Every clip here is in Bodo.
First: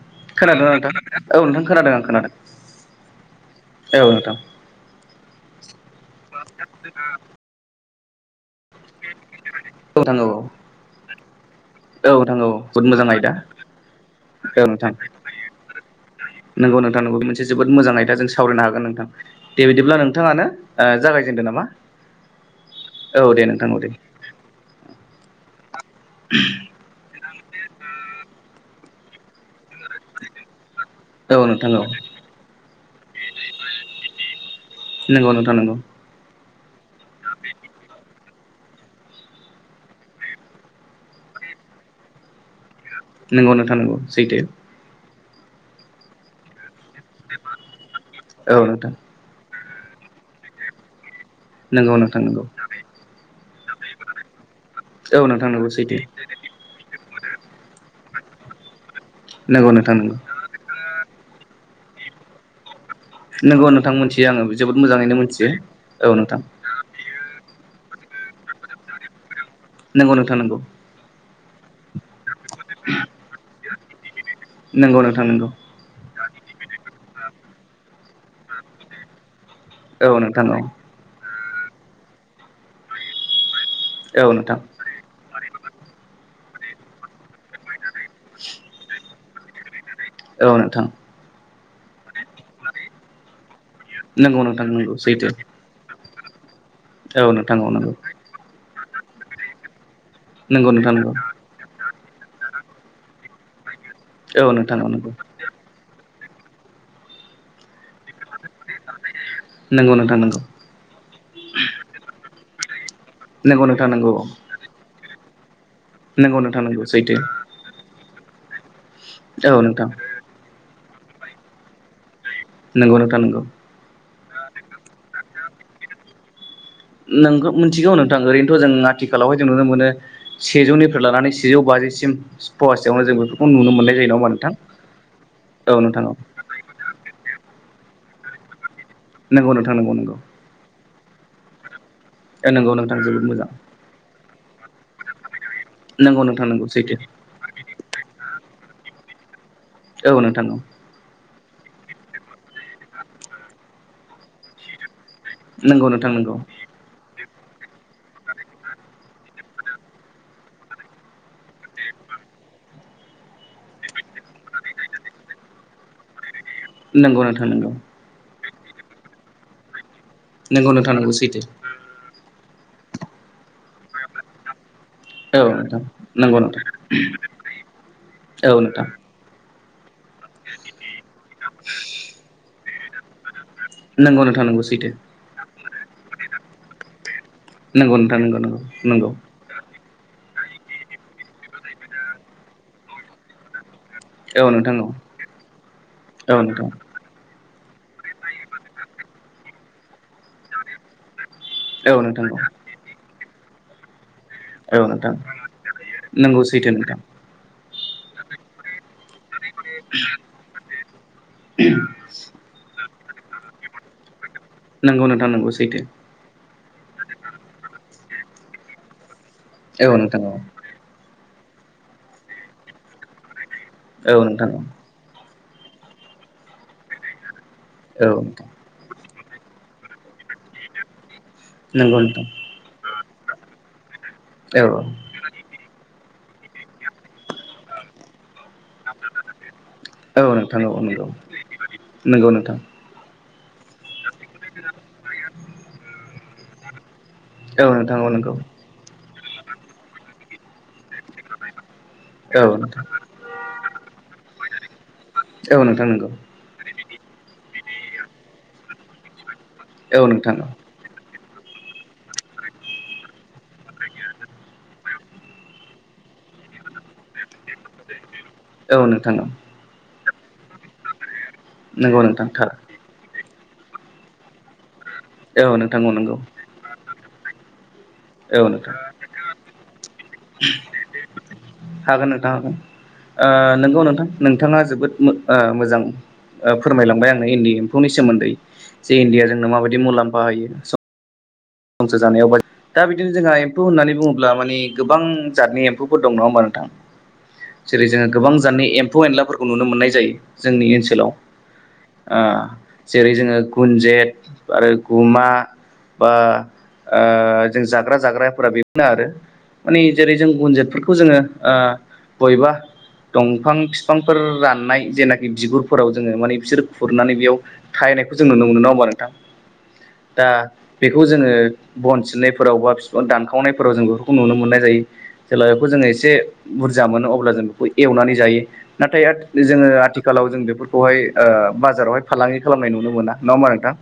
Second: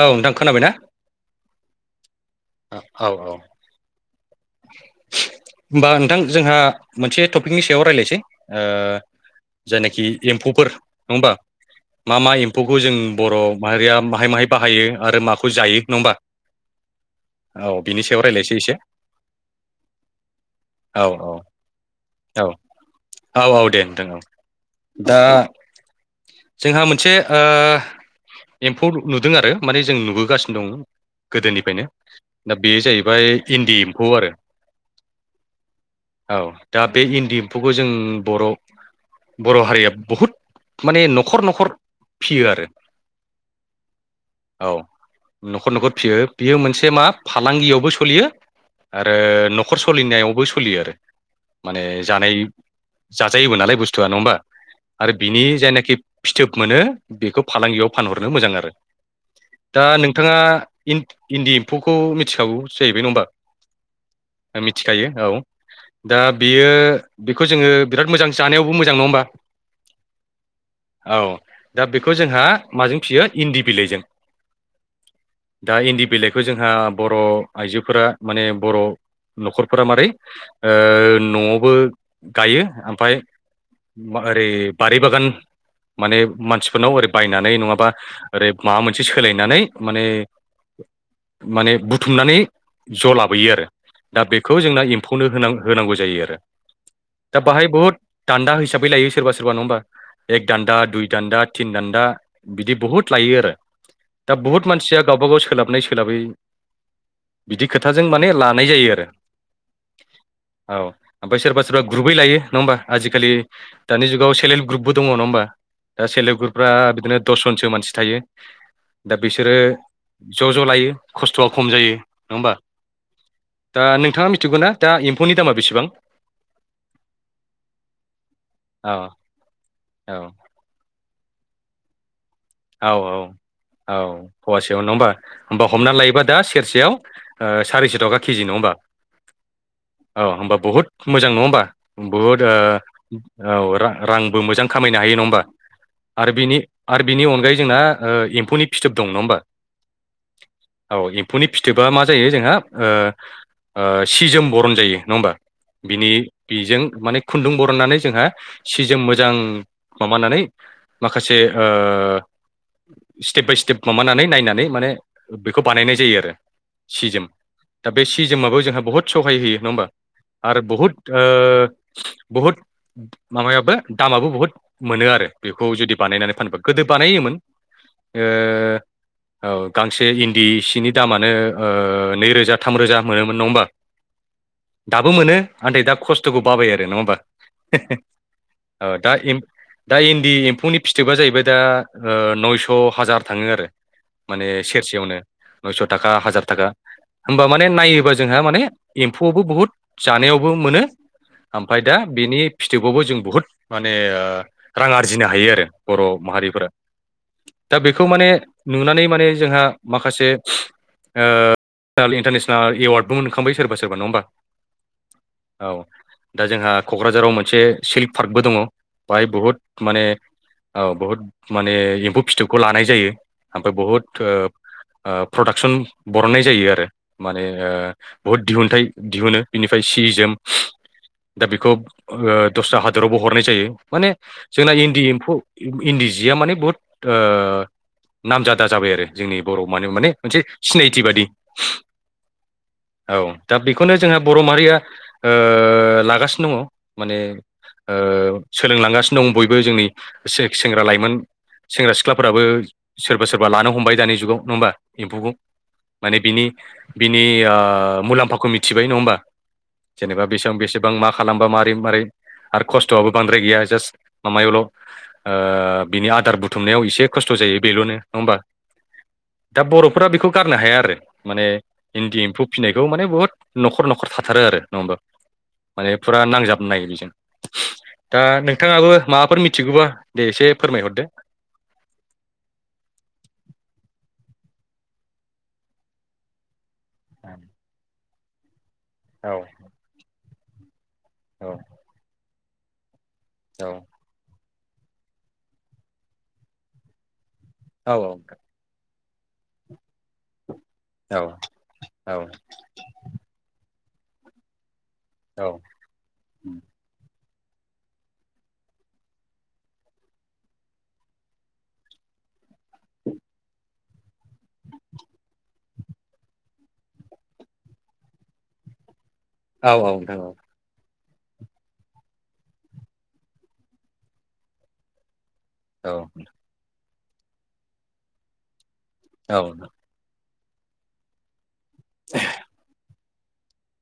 औ नोंथां खोनाबायना खोनादोना नोंथां औ नोंथां खोनादों आं खोनादों औ नोंथां होमबा नोंथां जोंहा मोनसे टपिकनि सायाव रायज्लायनोसै औ जायनाखि नोंथां एमफौफोर नङा होमबा औ मा मा नोंथां औ जोबोद एम्फौखौ जों मोजां आयदा बर' माहारिया माहाय माहाय बाहायो आरो माखौ जायो नङा होमबा नगौ नोंथां नंगौ मोनसे जोबोद औ मोजां बिनि सायाव आयदाजों रायज्लायसै सावरायनो एसे हागोन नोंथां दे बिदिब्ला नोंथाङानो ओ औ औ जागायजेनदो नामा औ औ औ दे नोंथां औ दा जोंहा मोनसे ओ एमफौ नुदों आरो माने जों नुबोगासिनो दं औ नोंथां गोदोनिफ्रायनो औ दा बे जाहैबाय इन्दि एम्फौ आरो नंगौ नोंथा नंगौ औ दा बे इन्दि एमफौखौ जों बर' बर' हारिया बहुद माने नखर न'खर फियो आरो नंगौ नोंथा नंगौ सैथो औ नखर न'खर फिसियो बियो मोनसे मा फालांगियावबो सलियो औ नोंथां आरो नखर सोलिनायावबो सोलियो आरो माने नंगौ नोंथां जानाय नंगौ जायोबो नालाय बुस्थुआ नङा होमबा आरो औ बिनि नोंथां नंगौ जायनाखि सैथो फिथोब मोनो बेखौ फालांगियाव फानहरनो मोजां आरो नंगौ दा नोंथां नंगौ नोंथाङा इन्दि एमफौखौ मिथिखागौ जाहैबाय नङा होमबा नंगौ नोंथां मोनथियो आङो जोबोद मिथिखायो मोजाङैनो औ मोनथियो औ दा नोंथां बियो बेखौ जोङो बिराद मोजां जानायावबो मोजां नङा होमबा नंगौ नोंथां नंगौ औ दा बेखौ जोंहा माजों फिसियो इन्दि बिलाइजों नंगौ नोंथां नंगौ बेखौ जोंहा बर' आइजोफोरा माने बर' न'खरफोरा मारै औ नोंथां औ न'आवबो गायो ओमफ्राय औ हारि नोंथां बारि बागान माने मानसिफोरनाव ओरै बायनानै नङाबा ओरै माबा मोनसे सोलायनानै माने औ नोंथां माने बुथुमनानै ज' लाबोयो आरो दा नंगौ बेखौ नोंथां जोंना नंगौ एमफौनो सैथो हो होनांगौ जायो आरो औ दा नोंथां औ बाहाय नंगौ बहुत दानदा फै लायो सोरबा सोरबा नङा होमबा एक नंगौ दान्दा नोंथां दुइ नंगौ दान्दा थिन दान्दा बिदि बुहुत लायो आरो दा औ बुहुत नोंथां औ मानसिया नंगौ गावबा गाव सोलाबनाय सो सोलाबै बिदि खोथाजों माने लानाय जायो आरो नंगौ नोंथां नंगौ औ ओमफ्राय सोरबा सोरबा ग्रुपै लायो नङा होनबा आजिखालि नंगौ नोंथां दानि नंगौ जुगाव सेल्प हेल्प ग्रुपबो दङा होमबा दा सेल्प हेल्प नंगौ नोंथां ग्रुपफ्रा नंगौ सैथो बिदिनो दसजनसो मानसि थायो दा बिसोरो औ नोंथां ज' ज' लायो खस्थ'आ खम जायो नङा होमबा नोंगौ नोंथां नोंगौ दा नोंथाङा मिथिगौ ना दा एमफौनि दामा बेसेबां नों मिथिगौ नोंथां ओरैनोथ' जों औ आथिखालावहाय जों नुनो मोनो औ सेजौनिफ्राय लानानै सेजौ बाजिसिम औ फवासेयावनो औ जों बेफोरखौ नुनो मोननाय औ जायो नङा होमबा फुवासेयाव नङा होमबा होमबा हमना नोंथां औ नोंथां औ लायोबा दा सेरसेयाव सारिस' थाखा केजि नङा होमबा नंगौ नोंथां नंगौ नंगौ औ होमबा बुहुत मोजां नङा होमबा बुहुद नंगौ नोंथां जोबोद मोजां ओ औ रांबो मोजां खामायनो हायो नङा होमबा नंगौ नोंथां नांगौ सैथो दंलै जोंना ओ एम्फौनि फिथोब दं नङा होमबा औ नोंथां औ फुनि फिथोबा मा जायो जोंहा ओ ओ सि जोम बरन जायो। नङा होमबा नंगौ नोंथां बिनि नंगौ बिजों माने खुन्दुं बरननानै जोंहा सि जोम मोजां माबानानै माखासे ओ ओ स्टेप बाय स्टेप माबानानै नायनानै माने बेखौ बानायनाय जायो आरो नंगौ नोंथां नोंगौ जों जाबो जोंहा बुहुत ओ सहाय जायो नङा होमबा आरो नंगौ बुहुत नोंथां नंगौ सैथो ओ बुहुद माबायाबो दामाबो बुहुत मोनो आरो औ बेखौ नोंथां जुदि बानायनानै नंगौ फानोबा नोंथां गोदो बानायोमोन ओ औ नोंथां औ गांसे इन्दि सिनि दामानो ओ नैरोजा थाम रोजा मोनोमोन नङा होमबा नंगौ नोंथां नांगौ सैथो आफ्राय दा खस्थ'खौ बाबाय आरो नङा होमबा नंगौ नोंथां नंगौ [inaudible] औ नंगौ दा दा इन्दि एम्फौनि फिथोबा जाहैबाय दा ओ नयस' हाजार थाङो आरो औ माने नोंथां औ सेरसेयावनो नयस' थाखा औ हाजार थाखा नोंथां होमब होमबा माने नायोबा जोंहा माने एम्फौआवबो बुहुत जानायावबो मोनो ओमफाय औ दा नोंथां बेनि फिथोबावबो जों बुहुद माने औ औ रां नोंथां आरजिनो हायो आरो बर'वाव नंगौ सैथो नोंथां। दा बेखौ माने नुनानै माने जोंहा माखासे ओ नेनेल इन्टारनेसनेल ओ एवार्डबो मोनखांबाय सोरबा सोरबा नङा होनबा नोंगौ नोंथां नोंगौ सैथो जोंहा क'क्राझाराव मोनसे सिल्क पार्कबो दङ बाहाय बुहुद औ माने नोंथां औ माने एम्फौ फिथोबखौ लानाय जायो ओमफाय बहुद औ नोंथां औ आ आ प्रडाक्सन बरननाय जायो आरो। माने ओ औ बहुद नोंथां दिहुनथाइ दिहुनो बिनिफ्राय सि जोम दा बेखौ नंगौ नोंथां ओ दस्रा हा दरावबो हरनाय जायो माने औ जोंना इन्दि एम्फौ इन्दि जिया माने बुहुत ओ नामजादा जाबाय आरो जोंनि बर' मानो माने औ मोनसे नोंथां औ सिनायथि नंगौ बादि। नंगौ नोंथां औ दा बेखौनो जोंहा बर' माहारिया ओ लागासिनो दङ'। माने औ नोंथां औ नंगौ ओ सोलोंलांगासिनो दं बयबो जोंनि से- सेंग्रा लाइमोन सेंग्रा सिख्लाफोराबो औ नोंथां सोरबा सोरबा लानो हमबाय दानि जुगाव नङा होमबा एम्फौखौ औ नोंथां नंगौ माने बिनि बिनि आ मुलाम्फाखौ मिथिबाय नङा होमबा औ जेनेबा नोंथां बेसेबां बेसेबां मा खालामबा मारै मारै आरो खस्थ'आबो बांद्राय गैया जास्ट माबायावल' ओ बिनि आदार बुथुमनायाव एसे खस्थ' जायो बेल'नो औ नोंथां नोंगौ फोरा बेखौ गारनो हाया आरो माने नंगौ इन्दि नोंथां एम्फौ थार फिसिनायखौ माने बुहुत न'खर न'खर थाथारो आरो नङा होमबा औ नोंथां औ माने नंगौ फुरा नांजाबनो बेजों दा औ नोंथां नोंथाङाबो माबाफोर मिथिगौबा दे एसे फोरमायहरदो हागोन नोंथां हागोन ओ नंगौ नोंथां नोंथाङा जोबोद ओ मोजां आ फोरमायलांबाय आंनो इन्दि एम्फौनि सोमोन्दै जि इन्दिया औ जोंनो माबादि लाम्फा होयो औ संसार जानायाव दा बिदिनो जोंहा एम्फौ औ होननानै बुङोब्ला माने गोबां जादनि एम्फौफोर दङ' नङा होमबा नोंथां जेरै औ जोङो गोबां जादनि एम एम्फौ एनलाफोरखौ नुनो मोननाय जायो। जोंनि ओनसोलाव औ ओ जेरै जोङो गुनजेत आरो गुमा औ बा ओ जों जाग्रा जाग्राफोरा बेफोरनो आरो माने जेरै जों गुनजितफोरखौ जोङो ओ बयबा दंफां बिफांफोर राननाय जेनाखि बिगुरफोराव जोङो माने बिसोर खुरनानै बेयाव था नायखौ जों नुनो मोनो नङा होमबा नोंथां औ औ नोंथां दा औ बेखौ जोङो बन सिननायफोराव बा बिफां दानखावनायफोराव जों बेफोरखौ नुनो मोननाय जायो जेब्ला बेखौ जोङो एसे बुरजा मोनो अब्ला जों बेखौ एवनानै जायो नाथाय जोङो आथिखालाव जों बेफोरखौहाय ओ बाजारावहाय फालांगि खालामनाय नुनो मोना नङा होमबा नोंथां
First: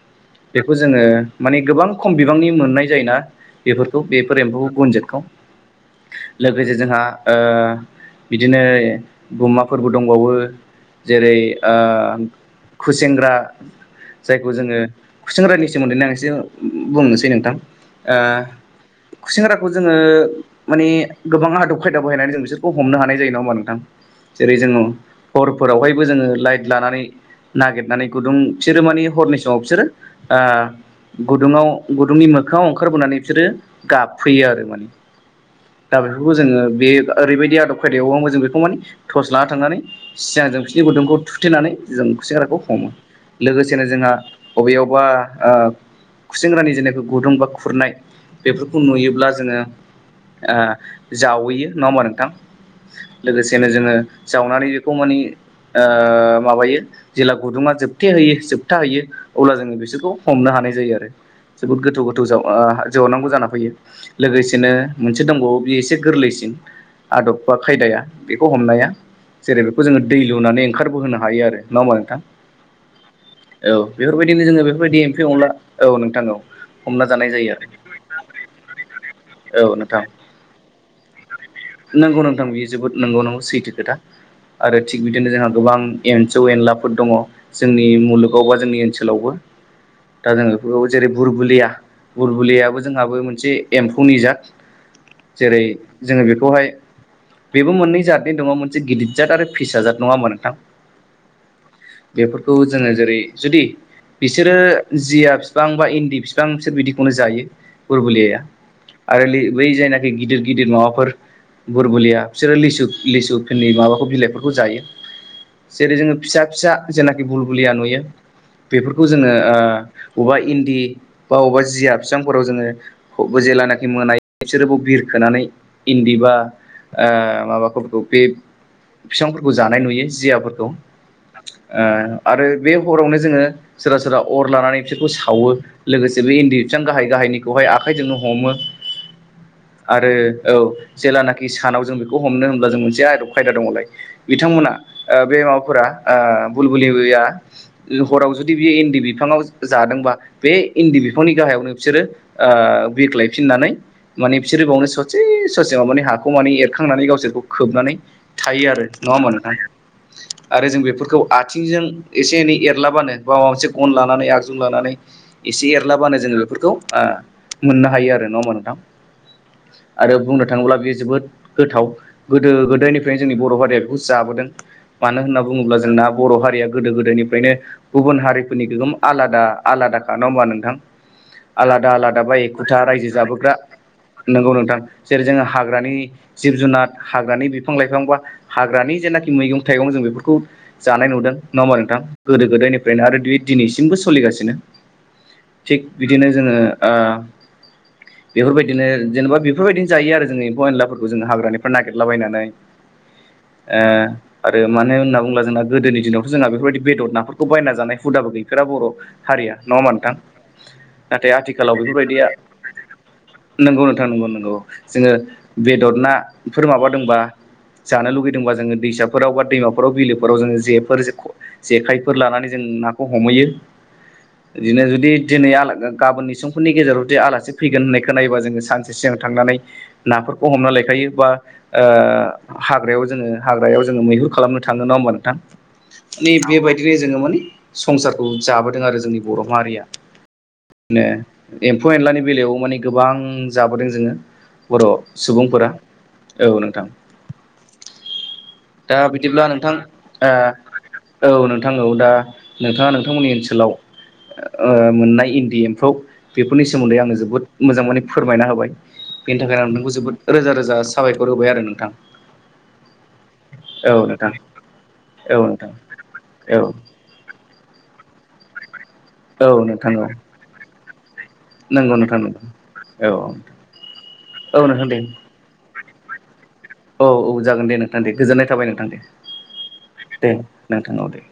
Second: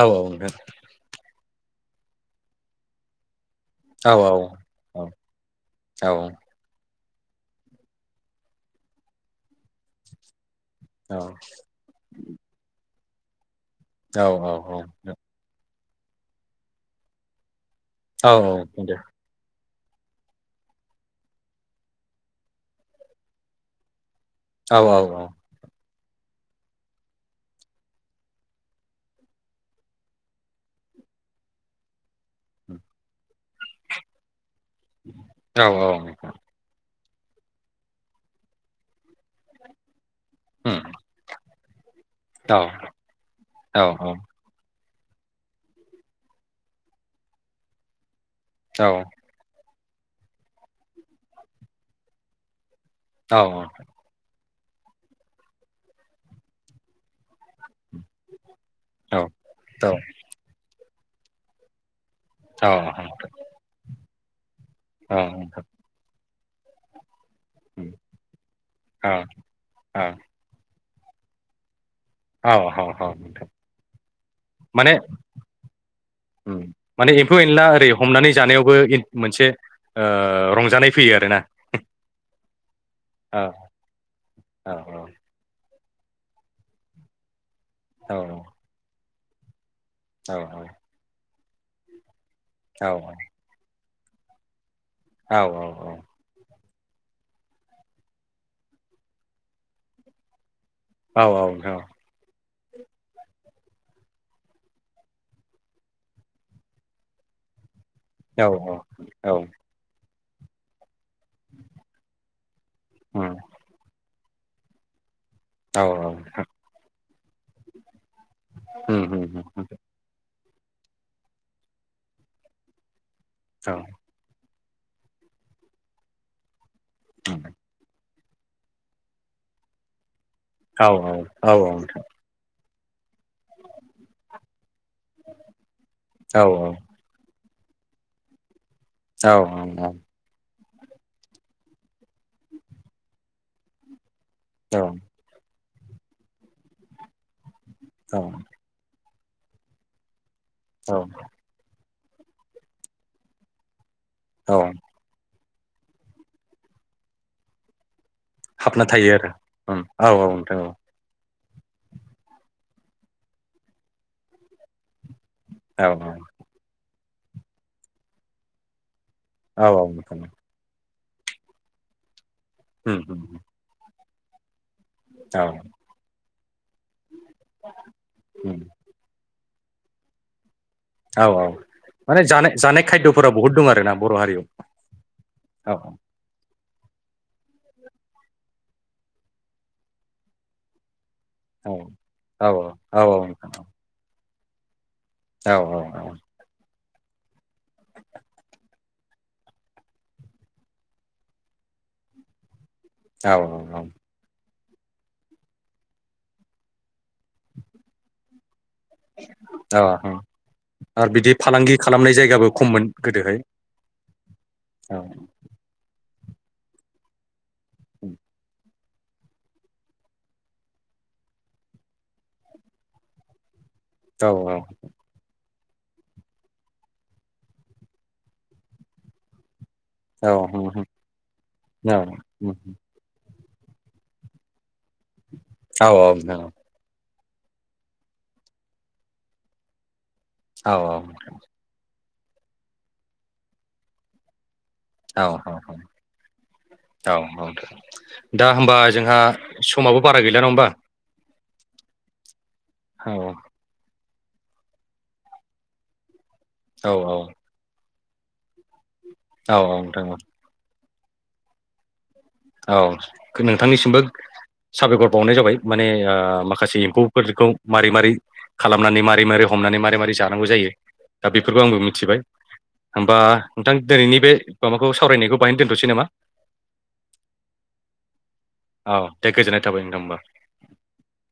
औ नोंथां औ बेखौ जोङो माने गोबां खम बिबांनि मोननाय जायोना बेफोरखौ बेफोर एम्फौ गुनजेतखौ औ लोगोसे जोंहा ओ बिदिनो गुमा फोरबो दंबावो जेरै ओ खुसेेंग्रा औ जायखौ औ जोङो खुसेंग्रानि सोमोनदै ना एसे बुंनोसै नोंथां ओ औ औ दे खुसेंग्रा खौ जोङो माने गोबां आदब खायदा बाहायनानै जों बिसोरखौ हमनो हानाय जायो नङा होमबा नोंथां जेरै औ जोङो औ हरफोरावहायबो जोङो लाइट लानानै नागिरनानै गुदुं बिसोरो मानि हरनि समाव बिसोरो ओ गुदुङाव गुदुंनि मोखाङाव ओंखारबोनानै बिसोरो गाबफैयो आरो औ दा बेफोरखौ जोङो बे ओरैबायदि आदब खायदायावबो जों बेखौ माने टर्स लाना थांनानै सिगां जों उम बिसिनि गुदुंखौ थुथेनानै जों औ खुसेंग्राखौ हमो औ लोगोसेनो जोंहा बबेयाव बा ओ खुसेंग्रानि जेखि गुदुं बा खुरनाय बेफोरखौ औ नुयोब्ला जोङो ओ जावहैयो नङा होमबा नोंथां औ लोगोसेनो जोङो जावनानै बेखौ मानि ओ माबायो जेब्ला गुदुङा जोब थोबथे होयो जोबथा होयो अब्ला जोङो बिसोरखौ हमनो हानाय जायो आरो जोबोद गोथौ गोथौ गोथौ जावनांगौ जाना फैयो लोगोसेनो मोनसे दंबावो बे एसे गोरलैसिन आदब बा खायदाया बेखौ हमनाया जेरै बेखौ जोङो दै लुनानै ओंखारबोहोनो हायो आरो नङा होमबा नोंथां औ बेफोरबायदिनो जोङो माने बेफोरबायदि एम्फौ एनला माने एम्फौ एनला ओरै हमनानै जानायावबो मोनसे औ नोंथां ओ रंजानाय फैयो आरोना नंगौ नोंथां बियो जोबोद नंगौ नंगौ औ सैथो खोथा औ आरो थिग बिदिनो जोंहा गोबां एमफौ एनलाफोर दङ जोंनि औ मुलुगाव बा जोंनि ओनसोलावबो दा औ जोंङो बेफोरखौ जेरै बुरबुलिया बुरबुलियाबो औ जोंहाबो मोनसे एम्फौनि जात औ जेरै जोङो बेखौहाय बेबो मोननै जादनि दङ मोनसे गिदिर जाद आरो फिसाजाद नङा होमा नोंथां औ औ औ खौ जोङो जेरै जुदि बिसोरो जिया बिफां बा इन्दि बिफां बिसोर बिदिखौनो जायो बुरबुलियाया औ आरो औ बै जाय नाखि आरो गिदिर गिदिर माबाफोर बुरबुलिया बिसोरो लिसु उम लिसु फोरनि माबाखौ बिलाइखौ जायो औ जेरै जोङो फिसा फिसा जेनाखि बुलरबुलिया नुयो उम बेफोरखौ उम जोङो उम उम ओ अबेबा इन्दि बा अबेबा जिया बिफां फोराव जोङो बो औ जेेलानाखि मोनायो बिसोरबो बिरखोनानै इन्दिबा ओ उम माबाफोरखौ बे बिफांफोरखौ जानाय नुयो जिया ओ औ औ आरो बे हरावनो जोङो सोरबा सोरबा अर लानानै बिसोरखौ सावो लोगोसे बे इन्दि बिसां गाहाय गाहाय निखौहाय आखाइजोंनो हमो। औ औ औ। आरो औ जेलानाखि सानाव जों बेखौ हमनो होनब्ला जों मोनसे आदब खायदा दङलाय। बिथांमोना बे माबाफोरा बुलबुलिया औ हराव जुदि बियो इन्दि। बिफाङाव जादोंबा बे औ इन्दि बिफांनि गाहायावनो बिसोरो ओ बिरग्लायफिननानै। माने बिसोर औ बावनो ससे ससेआवनो माने हाखौ माने एरखांनानै गावसोरखौ खोबनानै थायो आरो हाबना नङा होमबा नोंथां उम औ औ नोंथां आरो जों बेफोरखौ। आथिंजों एसे एनै एरलाबानो बा माबा मोनसे गन लानानै आगजु लानानै। एसे औ औ एरलाबानो जोङो बेफोरखौ मोननो हायो आरो नङा होनबा नोंथां। औ औ आरो नोंथां बुंनो थाङोब्ला बेयो जोबोद गोथाव गोदो उम गोदायनिफ्रायनो जोंनि उम बर' हारिया। बहुत जाबोदों। मानो होनना औ बुङोब्ला जोंना बर' हारिया गोदो गोदायनिफ्रायनो गुबुन उम हारिफोरनि गोगोम। आलादा आलादाखा नङा होमबा नोंथां। औ औ आलादा आलादा माने बाय जानाय एखुथा जानाय रायजो खायद'फोरा बहुद जाबोग्रा दं आरोना बर' नंगौ हारियाव नोंथां जेरै जोङो औ हाग्रानि। जिब जुनार हाग्रानि बिफां लाइफां बा हाग्रानि जेनाखि मैगं थाइगं जों बेफोरखौ जानाय नुदों। नङा औ होमबा नोंथां औ गोदो औ गोदायनिफ्रायनो आरो दु दिनैसिम सोलिगासिनो औ थिग बिदिनो जोङो। बेफोरबायदिनो जेनेबा बेफोरबायदिनो जायो आरो जोङो एम्फौ एनलाफोरखौ जोङो हाग्रानिफ्राय नागिरलाबायनानै। औ औ ओ औ। आरो मानो होनना बुंडोब्ला जोंना गोदोनि दिनावथ' जोंहा बेफोरबायदि बेदर नाफोरखौ बायना जानाय हुदाबो गैया। बर' हारिया नङा औ मथां आरो नाथाय बिदि आथिखालाव फालांगि खालामनाय बेफोरबायदिया। जायगाबो खममोन गोदोहाय नंगौ नोंथां नंगौ नंगौ औ जोङो बेदर ना? बेफोर माबादोंबा जानो लुगैदोंबा जोङो। दैसाफोराव बा दैमाफोराव बिलोफोराव जोङो जेफोर जेखायफोर लानानै जों नाखौ। हमहैयो औ बिदिनो जुदि दिनै आला गाबोननि समफोरनि गेजेराव जे आलासि फैगोन होननायखौ नायोबा जोङो सानसे सिगां थांनानै। औ नाफोरखौ औ हमना लायखायो बा हाग्रायाव जोङो हाग्रायाव जोङो मैहुर खालामनो। थाङो नङा होमबा नोंथां माने बेबायदिनो जोङो माने। संसारखौ जाबोदों आरो जोंनि बर' माहारिया औ एम्फौ-एनलानि बेलायाव माने गोबां जाबोदों जोङो बर' औ सुबुंफोरा औ नोंथां औ औ दा होमबा जोंहा बिदिब्ला नोंथां समाबो बारा गैला नङा होमबा? औ नोंथां औ दा। नोंथाङा औ नोंथांमोननि ओनसोलाव मोननाय इन्दि एम्फौ। बेफोरनि औ सोमोन्दै आंनो जोबोद मोजां माने फोरमायना होबाय बेनि औ थाखायनो आं नोंथांखौ नोंथां जोबोद रोजा रोजा। साबायखर होबाय आरो नोंथां। औ औ नोंथांनिसिमबो। नोंथां साबायखर बावनाय औ जाबाय नोंथां माने औ माखासे एम्फौफोरखौ। मारै मारै खालामनानै मारै मारै औ हमनानै नोंथां मारै औ मारै जानांगौ जायो। दा बेफोरखौ आंबो नंगौ मिथिबाय नोंथां नंगौ औ होमबा नोंथां दिनैनि बे औ नोंथां माबाखौ दे सावरायनायखौ बाहायनो दोनथ'सै नामा? औ औ जागोन दे नोंथां दे गोजोननाय थाबाय नोंथां औ दे। गोजोननाय थाबाय नोंथां होमबा दे नोंथांडा दे।